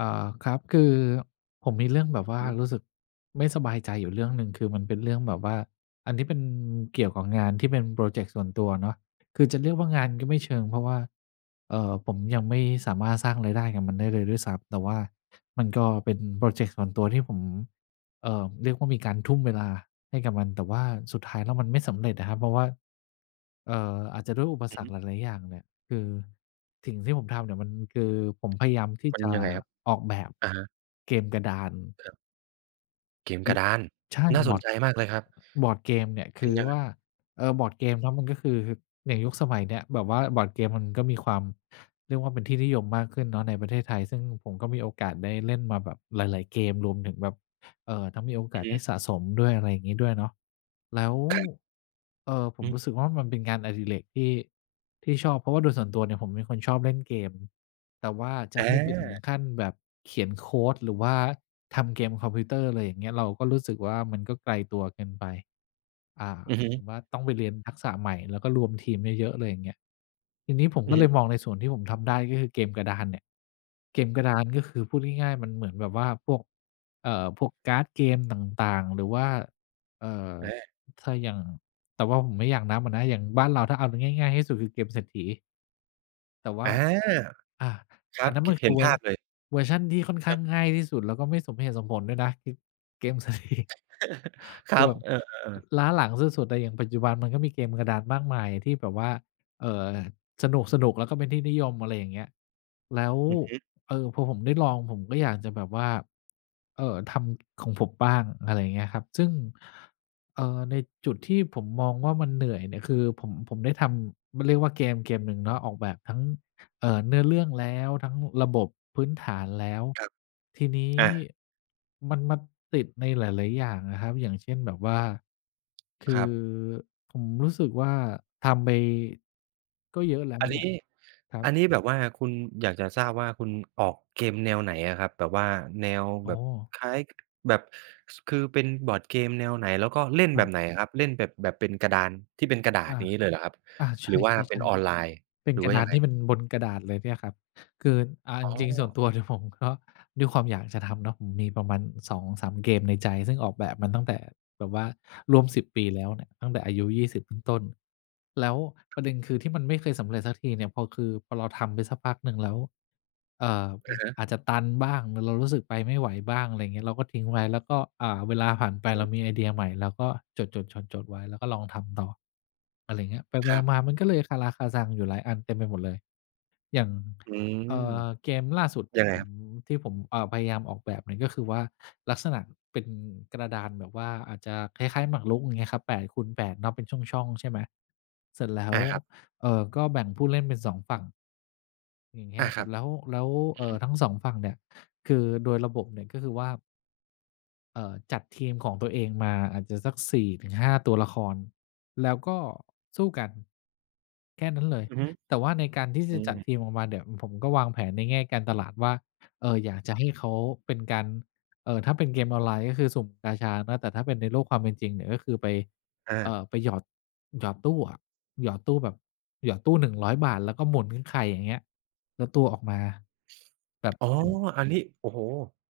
ครับคือผมมีเรื่องแบบว่าอือรู้สึกไม่สบายใจอยู่เรื่องหนึ่งคือมันเป็นเรื่องแบบว่าอันนี้เป็นเกี่ยวกับงานที่เป็นโปรเจกต์ส่วนตัวเนาะคือจะเรียกว่างานก็ไม่เชิงเพราะว่าผมยังไม่สามารถสร้างรายได้กับมันได้เลยด้วยซ้ำแต่ว่ามันก็เป็นโปรเจกต์ส่วนตัวที่ผมเรียกว่ามีการทุ่มเวลาให้กับมันแต่ว่าสุดท้ายแล้วมันไม่สำเร็จนะครับเพราะว่า เอ่ออาจจะด้วยอุปอืสอรรฮึคหลายๆอย่างเนี่ยคือสิ่งที่ผมทำเนี่ยมันคือผมพยายามที่มันจะยังไงครับออกแบบอะฮะเกมกระดานครับเกมอืกระอดานใช่น่าบสอนร์ดใจมากเลยครับเกมเนี่ยเป็คืนอยังว่าไงบอร์ดเกมเนาะมันก็คืออย่างยุคสมัยเนี้ยแบบว่าบอร์ดเกมมันก็มีความเรียกว่าเป็นที่นิยมมากขึ้นเนาะในประเทศไทยซึ่งผมก็มีโอกาสได้เล่นมาแบบหลายๆเกมรวมถึงแบบทั้งมีโออืกาอสฮึได้สะสมด้วยอะไรอย่างงี้ด้วยเนาะ แล้วผมอืมรู้สึกว่ามันเป็นงานอดิเรกที่ชอบเพราะว่าโดยส่วนตัวเนี่ยผมเป็นคนชอบเล่นเกมแต่ว่าจะอให้ไปถึงาขั้นแบบเขียนโคดหรือว่าทำเกมคอมพิวเตอร์อะไรอย่างเงี้ยเราก็รู้สึกว่ามันก็ไกลตัวเกินไปอือหมาฮึยถึงว่าต้องไปเรียนทักษะใหม่แล้วก็รวมทีมเยอะๆเลยอย่างเงี้ยทีนี้ผมอืก็อเลฮึยมองในส่วนที่ผมทำได้ก็คือเกมกระดานเนี่ยเกมกระดานก็คือพูดง่ายๆมันเหมือนแบบว่าพวกพวกการ์ดเกมต่างๆหรือว่าเอ่อ อาถ้าอย่างแต่ว่าผมไม่อยากนับอะนะอย่างบ้านเราถ้าเอาง่ายๆที่สุดคือเกมเศรษฐีแต่อว่า าอาคอัรันบนั้นกมันคืเห็อนภาพเลย เวอร์ชันที่ค่อนข้าง ง่ายที่สุดแล้วก็ไม่สมเหตุสมผลด้วยนะคือเกมสตรีม ค คืรัอบแบบเออๆล้าหลังสุดๆแต่อย่างปัจจุบันมันก็มีเกมกระดานมากมายที่แบบว่าเอ่อสนุกๆแล้วก็เป็นที่นิยมอะไรอย่างเงี้ยแล้วๆอือฮึเออพอผมได้ลองผมก็อยากจะแบบว่าทำของผมบ้างอะไรอย่างเงี้ยครับซึ่งในจุดที่ผมมองว่ามันเหนื่อยเนี่ยคือผมได้ทำมันเรียกว่าเกมหนึ่งเนาะออกแบบทั้ง เนื้อเรื่องแล้วทั้งระบบพื้นฐานแล้วครับทีนี้อามันมาติดในหลายๆอย่างอะครับอย่างเช่นแบบว่าคคืรัอบ ผมรู้สึกว่าทำไปก็เยอะแล้วอันเนี่นี้ยครับอันนี้แบบว่าคุณอยากจะทราบว่าคุณออกเกมแนวไหนอะครับแบบว่าแนวอ๋อแบบคล้ายแบบสคือเป็นบอร์ดเกมแนวไหนแล้วก็เล่นคแบรับไหนบอะครับเล่นแบบแบบเป็นกระดานที่เป็นกระดาษอาอย่างงี้เลยเหรอครับอาใชหรือว่าเป็น่ออนไลน์ๆๆเป็หนรือกระว่าดายันงไงที่มันบนกระดาษเลยเนี่ยครับ คืออ๋จอริงๆส่วนตัวเนี่ยผมก็ด้วยความอยากจะทำเนาะผมมีประมาณ2-3เกมในใจซึ่งออกแบบมันตั้งแต่แบบว่าร่วม10ปีแล้วเนี่ยตั้งแต่อายุ20ต้นๆแล้วประเด็นคือที่มันไม่เคยสำเร็จสักทีเนี่ยพอคือพอเราทำไปสักพักหนึ่งแล้วเอ่ออะฮะอาจจะตันบ้างหรือเรารู้สึกไปไม่ไหวบ้างอะไรอย่างเงี้ยเราก็ทิ้งไว้แล้วก็เวลาผ่านไปอืเรามีมไอเดียใหม่เราก็จดๆจดๆไว้แล้วก็ลองทำต่ออะไรอย่างเงี้ยไปครับๆมาๆมันก็เลยคาราคาซังอยู่หลายอันเต็มไปหมดเลย อย่างอืมเกมล่าสุดยังผไงมครับที่ผมพยายามออกแบบเนี่ยก็คือว่าลักษณะเป็นกระดานแบบว่าอาจจะคล้ายๆหมากรุกอย่างเงี้ยครับ8คูณ8เนาะเป็นช่องๆใช่ไหมเสร็จแล้วอาครับก็แบ่งผู้เล่นเป็น2ฝั่งอย่างเงี้ยอาคครัรับบแล้วแล้วอือฮึทั้ง2ฝั่งเนี่ยคือโดยระบบเนี่ยก็คือว่า จัดทีมของตัวเองมาอาจจะสัก4-5ตัวละครแล้วก็สู้กันแค่นั้นเลยอือฮึแต่ว่าในการที่จะอืจัมดทีมออกมาเนี่ยผมก็วางแผนในแง่การตลาดว่าอยากจะให้เขาเป็นการถ้าเป็นเกมออนไลน์ก็คือสุ่มกาชาเนาะแต่ถ้าเป็นในโลกความเป็นจริงเนี่ยก็คือไปอา ไปหยอดหยอดตู้อะหยอดตู้แบบหยอดตู้หนึ่งร้อยบาทแล้วก็หมุนไข่อย่างเงี้ยแล้วตัวออกมาแบบอ๋อเป็นอันนี้โอ้โฮ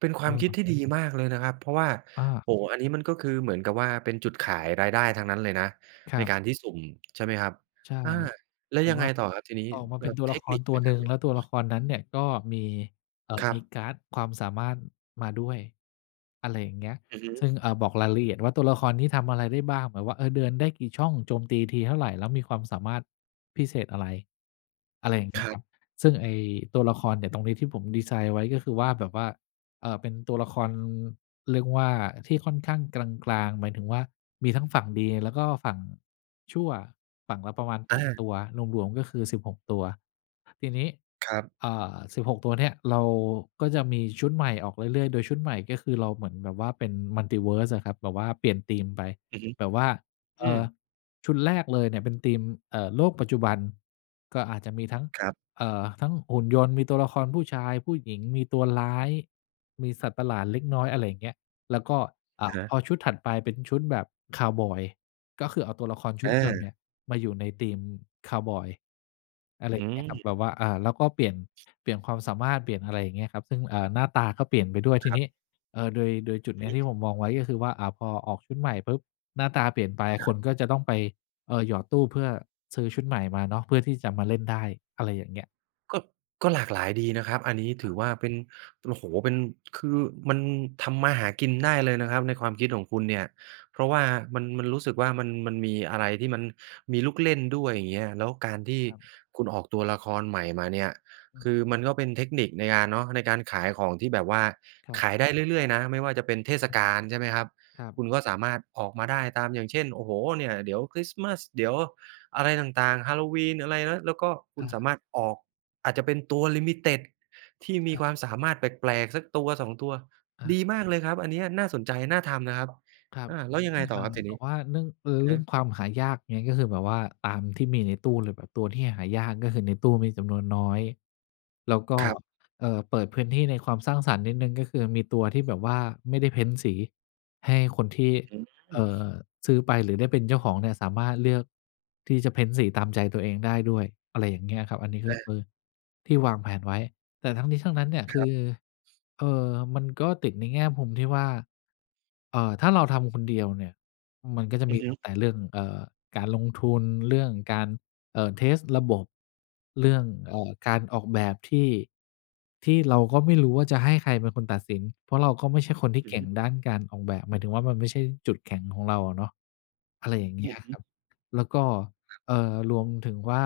เป็นคเอวามอคิดที่ดีมากเลยนะครับ เพราะว่าอาโอ้โฮอันนี้มันก็คือเหมือนกับว่าเป็นจุดขายรายได้ทั้งนั้นเลยนะคในรัการบ ที่สุ่มใช่ไหมครับใช่อาแล้วแบบยังไงว่าต่อครับทีนี้ออกมาแล้เป็นวตัวเทละคคนิรคตัวในหกานึ่รงเล่แล้นวตัวละครนั้นเนี่ยก็มีครัมีบการ์ดความสามารถมาด้วยอะไรอย่างเงี้ยอือฮึซึ่งบอกรายละเอียดว่าตัวละครนี้ทำอะไรได้บ้างแบบว่าเออเดินได้กี่ช่องโจมตีทีเท่าไรแล้วมีความสามารถพิเศษอะไรอะไรอย่างคเงี้ยรัครับบซึ่งไอ้ตัวละครเนี่ยตรงนี้ที่ผมดีไซน์ไว้ก็คือว่าแบบว่าเป็นตัวละครเรียกว่าที่ค่อนข้างกลางๆหมายถึงว่ามีทั้งฝั่งดีแล้วก็ฝั่ง ชั่วฝั่งละประมาณ8ตัอาวรวมๆก็คือ16ตัวทีนี้ครับเอ่อสิบ16ตัวเนี่ยเราก็จะมีชุดใหม่ออกเรื่อยๆโดยชุดใหม่ก็คือเราเหมือนแบบว่าเป็น Multiverse อะครับแบบว่าเปลี่ยนธีมไปอือฮึแบบว่าอืเอ่มอชุดแรกเลยเนี่ยเป็นธีมโลกปัจจุบันก็อาจจะมีทั้งครับเอ่อทั้งหุ่นยนต์มีตัวละครผู้ชายผู้หญิงมีตัวร้ายมีสัตว์ประหลาดเล็กน้อยอะไรอย่างเงี้ยแล้วก็อะอ่าฮะพอชุดถัดไปเป็นชุดแบบคาวบอย ก็คือเอาตัวละครชุอดเดิมเนี่ยามาอยู่ในธีมคาวบอยอะไรออืย่างเงี้ยครับแบมบว่าอ่าแล้วก็เปลี่ยนความสามารถเปลี่ยนอะไรอย่างเงี้ยครับซึ่งอ่าหน้าตาก็เปลี่ยนไปด้วยทีครันี้บเอ่อโดยจุดอือเนี้ยที่ผฮึมมองไว้ก็คือว่าอ่าพอออกชุดใหม่ปุ๊บหน้าตาเปลี่ยนไปคครันก็บ จะต้องไปหยอดตู้เพื่อซื้อชุดใหม่มาเนาะเพื่อที่จะมาเล่นได้อะไรอย่างเงี้ยก็ก็หลากหลายดีนะครับอันนี้ถือว่าเป็นโอ้โฮเป็นคือมันทำมาหากินได้เลยนะครับในความคิดของคุณเนี่ยเพราะว่ามันรู้สึกว่ามันมีอะไรที่มันมีลูกเล่นด้วยอย่างเงี้ยแล้วการที่ครับคุณออกตัวละครใหม่มาเนี่ยอืคือมมันก็เป็นเทคนิคในการเนาะในการขายของที่แบบว่าครัขายบได้เรื่อยๆนะไม่ว่าจะเป็นเทศอือฮึกาลใช่ไหมครับครับคุณก็สามารถออกมาได้ตามอย่างเช่นโอ้โฮเนี่ยเดี๋ยวคริสต์มาสเดี๋ยวอะไรต่างๆ Halloween อะไรนะแล้วก็คุณอาสามารถออก อาจจะเป็นตัวลิมิเต็ดที่มีใช่ความสามารถแปลกๆสักตัวสองตัวอา ดีมากเลยครับอันเนี้ยน่าสนใจน่าทำนะครับครับอาแล้วยังไงต่ออาครับทีแบนี้บว่าเรื่องเอออะเรื่อฮะงความหายากเงี้ยก็คือแบบว่าตามที่มีในตู้เลยแบบตัวที่หายากก็คือในตู้มีจำนวนน้อยแล้วก็ครับเปิดพื้นที่ในความสร้างสรรค์นิดหนึ่งก็คือมีตัวที่แบบว่าไม่ได้เพ้นท์สีให้คนที่อืมเอ่อซื้อไปหรือได้เป็นเจ้าของเนี่ยสามารถเลือกที่จะเพ้นท์สีตามใจตัวเองได้ด้วยอะไรอย่างเงี้ยครับอันนี้ก็อาคือที่วางแผนไว้ นั้นเนี่ยคคืรัอบมันก็ติดในแง่มุมที่ว่าถ้าเราทำคนเดียวเนี่ย มันก็จะอืมีอฮึตั้งแต่ๆเรื่องการลงทุนเรื่องการเทสต์ระบบเรื่องการออกแบบที่เราก็ไม่รู้ว่าจะให้ใครเป็นคนตัดสินเพราะเราก็ไม่ใช่คนที่เก่งๆด้านการออกแบบหมายถึงว่ามันไม่ใช่จุดแข็งของเราอะเนาะอะไรอย่างเงี้ยครับแล้วก็เอ่อรวมถึงว่า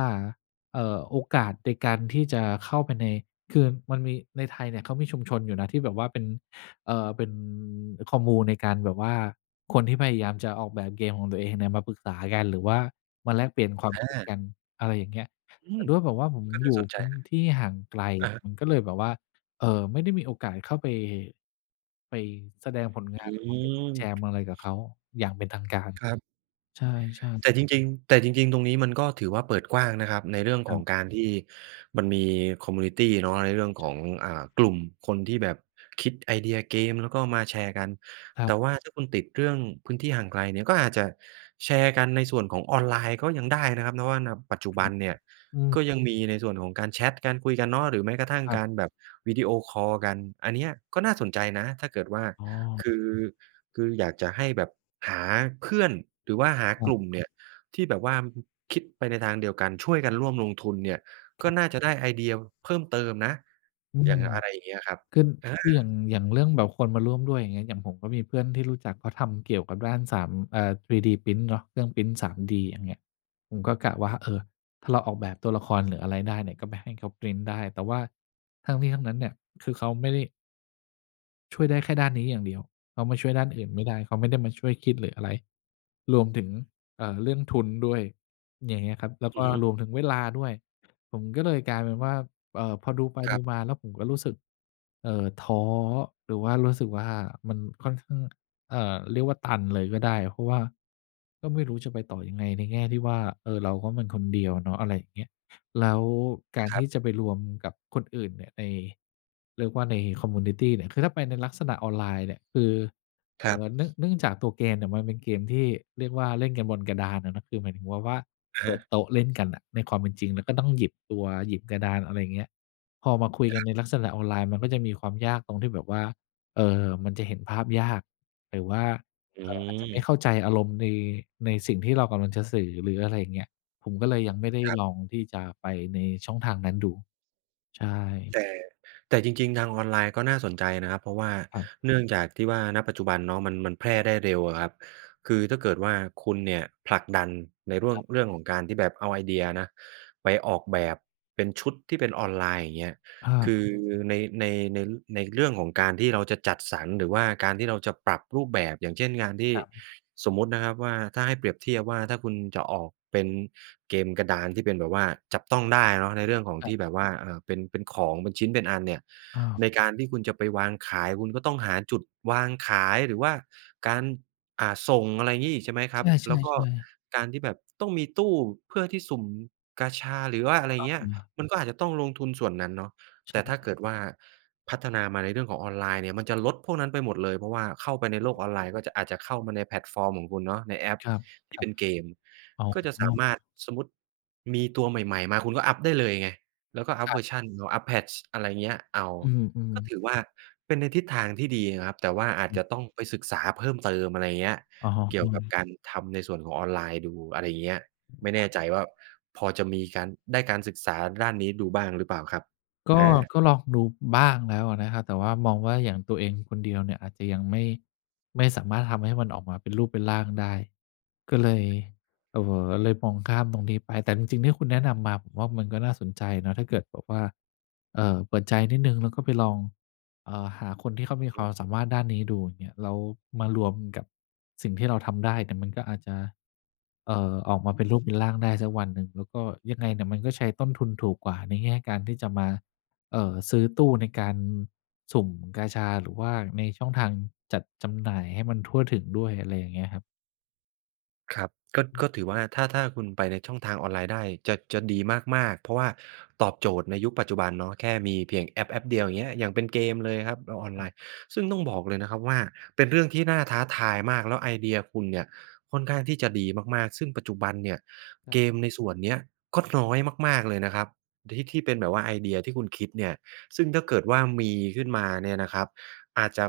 โอกาสในการที่จะเข้าไปในคือมันมีในไทยเนี่ยเขามีชุมชนอยู่นะที่แบบว่าเป็นเป็น commune ในการแบบว่าคนที่พยายามจะออกแบบเกมของตัวเองเนี่ยมาปรึกษากันหรือว่ามาแลกเปลี่ยนความคิดอากันอะไรอย่างเงี้ยอืแต่มด้วยแบบว่าผมก็อน่ายู่สนใจพื้นนที่ห่างไกะลอะฮะมันก็เลยแบบว่าเอ่อไม่ได้มีโอกาสเข้าไปไปแสดงผลงานอืหรือว่าไปร่วมมแจมอะไรกับเขาอย่างเป็นทางการครับ ใช่แต่จๆริงๆแต่จริงๆตรงนี้มันก็ถือว่าเปิดกว้างนะครับในเรื่องคขรัองกาบรที่มันมีคอมมิวนิตีเนาะในเรื่องของอ่ากลุ่มคนที่แบบคิดไอเดียเกมแล้วก็มาแชร์กันครัแต่บว่าถ้าคุณติดเรื่องพื้นที่ห่างไกลเนี่ยก็อาจจะแชร์กันในส่วนของออนไลน์ก็ยังได้นะครับเพราะว่าณปัจจุบันเนี่ยอืก็มยังมีในส่วนของการแชตการคุยกันเนาะหรือแม้กระทั่งครัการบแบบวิดีโอคอลกันอันเนี้ยก็น่าสนใจนะถ้าเกิดว่าอ๋อคือคืออยากจะให้แบบหาเพื่อนหรือว่าหาครักลุ่มบเนี่ย ที่แบบว่าคิดไปในทางเดียวกันช่วยกันร่วมลงทุนเนี่ยคก็รับ น่าจะได้ไอเดียเพิ่มเติมนะอือย่างมอะไรอย่างเงี้ยครับคืออาอย่างเรื่องแบบคนมาร่วมด้วยอย่างเงี้ยอย่างผมก็มีเพื่อนที่รู้จักเขาทำเกี่ยวกับด้านสาม3D Print เนาะเครื่องพรินต์ 3D อย่างเงี้ยผมก็กะว่าเออถ้าเราออกแบบตัวละครหรืออะไรได้เนี่ยก็ไปให้เขาพรินต์ได้แต่ว่าทั้งนี้ทั้งนั้นเนี่ยคือเขาไม่ได้ช่วยได้แค่ด้านนี้อย่างเดียวเขามาช่วยด้านอื่นไม่ได้เขาไม่ได้มาช่วยคิดหรืออะไร รวมถึงเรื่องทุนด้วยอย่างเงี้ยครับ แล้วอืก็อฮึรวมถึงเวลาด้วย ผมก็เลยกลายเป็นว่าพอดูไปครัดูบมาแล้วผมก็รู้สึก ท้อหรือว่ารู้สึกว่ามันค่อนข้าง เรียกว่าตันเลยก็ได้ เพราะว่า ก็ไม่รู้จะไปต่อยังไงในแง่ที่ว่าเออเราก็มันคนเดียวเนาะอะไรอย่างเงี้ยแล้วการครัที่จะบไปรวมกับคนอื่นเนี่ยในเรียกว่าในคอมมิวนิตีเนี่ยคือถ้าไปในลักษณะออนไลน์เนี่ยคือ ครับเนื่องจากตัวเกมเนี่ยมันเป็นเกมที่เรียกว่าเล่นกันบนกระดานอะเนาะคือหมายถึงว่าอะเปิฮะดโต๊ะเล่นกันน่ะในความเป็นจริงแล้วก็ต้องหยิบตัวหยิบกระดานอะไรอย่างเงี้ยพอมาคุยกันในลักษณะออนไลน์มันก็จะมีความยากตรงที่แบบว่ามันจะเห็นภาพยากหรือว่าอือาจจะไม่เข้ามใจอารมณ์ในสิ่งที่เรากำลังจะสื่อหรืออะไรอย่างเงี้ยผมก็เลยยังไม่ได้ครัลองบที่จะไปในช่องทางนั้นดูใช่แต่แต่จริงๆทางออนไลน์ก็น่าสนใจนะครับเพราะว่าครับเนื่องจากที่ว่าณปัจจุบันเนาะมันมันแพร่ได้เร็วอะครับคือถ้าเกิดว่าคุณเนี่ยผลักดันในเรื่องของการที่แบบเอาไอเดียนะไปออกแบบเป็นชุดที่เป็นออนไลน์อย่างเงี้ย คืออาในในในในเรื่องของการที่เราจะจัดสรรหรือว่าการที่เราจะปรับรูปแบบอย่างเช่นงานที่ครับสมมุตินะครับว่าถ้าให้เปรียบเทียบว่าถ้าคุณจะออกเป็นเกมกระดานที่เป็นแบบว่าจับต้องได้เนาะในเรื่องของที่ๆแบบว่าเป็นของเป็นชิ้นเป็นอันเนี่ยอาในการที่คุณจะไปวางขายคุณก็ต้องหาจุดวางขายหรือว่าการอ่าส่งอะไรงี้อีกใช่ไหมคใชรับแล้วก็่ๆการที่แบบต้องมีตู้เพื่อที่สุ่มกาชาหรือว่าอะไรๆต้อเงี้ยงมันก็อาจจะต้องลงทุนส่วนนั้นเนาะ แต่ใช่ถ้าเกิดว่าพัฒนามาในเรื่องของออนไลน์เนี่ยมันจะลดพวกนั้นไปหมดเลยเพราะว่าเข้าไปในโลกออนไลน์ก็จะอาจจะเข้ามาในแพลตฟอร์มของคุณเนาะในแอปคที่รับ เป็นเกมอ๋อก็จะสามารถสมมุติมีตัวใหม่ๆมาคุณก็อัปได้เลยไงแล้วก็อัปครัเวอร์บชันเอาอัป patch อะไรเงี้ยเอาอืมก็ถือๆว่าเป็นในทิศทางที่ดีนะครับแต่ว่าอาจจะต้องไปศึกษาเพิ่มเติมอะไรเงี้ยอะอะเกี่ยอืวม กับการทำในส่วนของออนไลน์ดูอะไรเงี้ยไม่แน่ใจว่าพอจะมีการได้การศึกษาด้านนี้ดูบ้างหรือเปล่าครับก็ก็อา ลองดูบ้างแล้วอะนะครับแต่ว่ามองว่าอย่างตัวเองคนเดียวเนี่ยอาจจะยังไม่สามารถทำให้มันออกมาเป็นรูปเป็นร่างได้ก็เลยเอ่เลยมองข้ามตรงนี้ไปแต่จริงๆที่คุณแนะนำมาผมว่ามันก็น่าสนใจเนาะถ้าเกิดแบบว่าเปิดใจนิดหนึ่งแล้วก็ไปลองหาคนที่เขามีความสามารถด้านนี้ดูอย่างเงี้ยแล้วมารวมกับสิ่งที่เราทำได้เนี่ยมันก็อาจจะออกมาเป็นรูปเป็นร่างได้สักวันหนึ่งแล้วก็ยังไงเนี่ยมันก็ใช้ต้นทุนถูกกว่าในแง่การที่จะมา ซื้อตู้ในการสุ่มกาชาหรือว่าในช่องทางจัดจำหน่ายให้มันทั่วถึงด้วยอะไรอย่างเงี้ยครับครับก็ถือว่าถ้าคุณไปในช่องทางออนไลน์ได้จะดีมากๆเพราะว่าตอบโจทย์ในยุคปัจจุบันเนาะแค่มีเพียงแอปเดียวอย่างเงี้ยอย่างเป็นเกมเลยครับแล้วออนคไลรัน์บซึ่งต้องบอกเลยนะครับว่าเป็นเรื่องที่น่าท้าทายมากแล้วไอเดียคุณเนี่ยค่อนข้างที่จะดีมากๆซึ่งปัจจุบันเนี่ยครัเกมบในส่วนเนี้ยก็น้อยมากๆเลยนะครับที่เป็นแบบว่าไอเดียที่คุณคิดเนี่ยซึ่งถ้าเกิดว่ามีขึ้นมาเนี่ยนะครับอาจจะ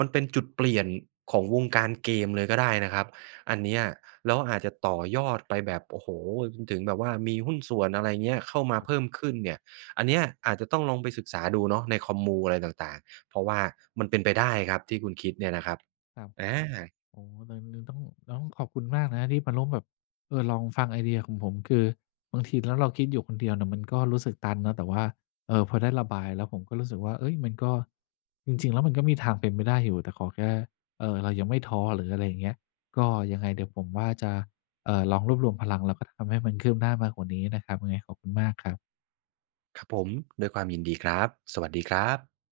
มันเป็นจุดเปลี่ยนของวงการเกมเลยก็ได้นะครับ อันเนี้ยแล้วอาจจะต่อยอดไปแบบโอ้โฮจนถึงแบบว่ามีหุ้นส่วนอะไรเงี้ยเข้ามาครัเพิ่บมขึ้นเนี่ยอันเนี้ยอาจจะต้องลองไปศึกษาดูเนาะในคอมมูอะไรต่างๆเพราะว่ามันเป็นไปได้ครับที่คุณคิดเนี่ยนะครับครับ อาโอ้โฮตรงนี้ต้องขอบคุณมากนะที่มาร่วมแบบเออลองฟังไอเดียของผมคือบางทีแล้วเราคิดอยู่คนเดียวเนี่ยมันก็รู้สึกตันเนาะแต่ว่าเออพอได้ระบายแล้วผมก็รู้สึกว่าเฮ้ยมันก็จริงๆแล้วมันก็มีทางเป็นไปได้อยู่แต่ขอแค่เรายังไม่ท้อหรืออะไรอย่างเงี้ยก็ยังไงเดี๋ยวผมว่าจะลองรวบรวมพลังแล้วก็ทำให้มันคืบหน้ามากกว่านี้นะครับยังไงขอบคุณมากครับครับผมด้วยความยินดีครับสวัสดีครับ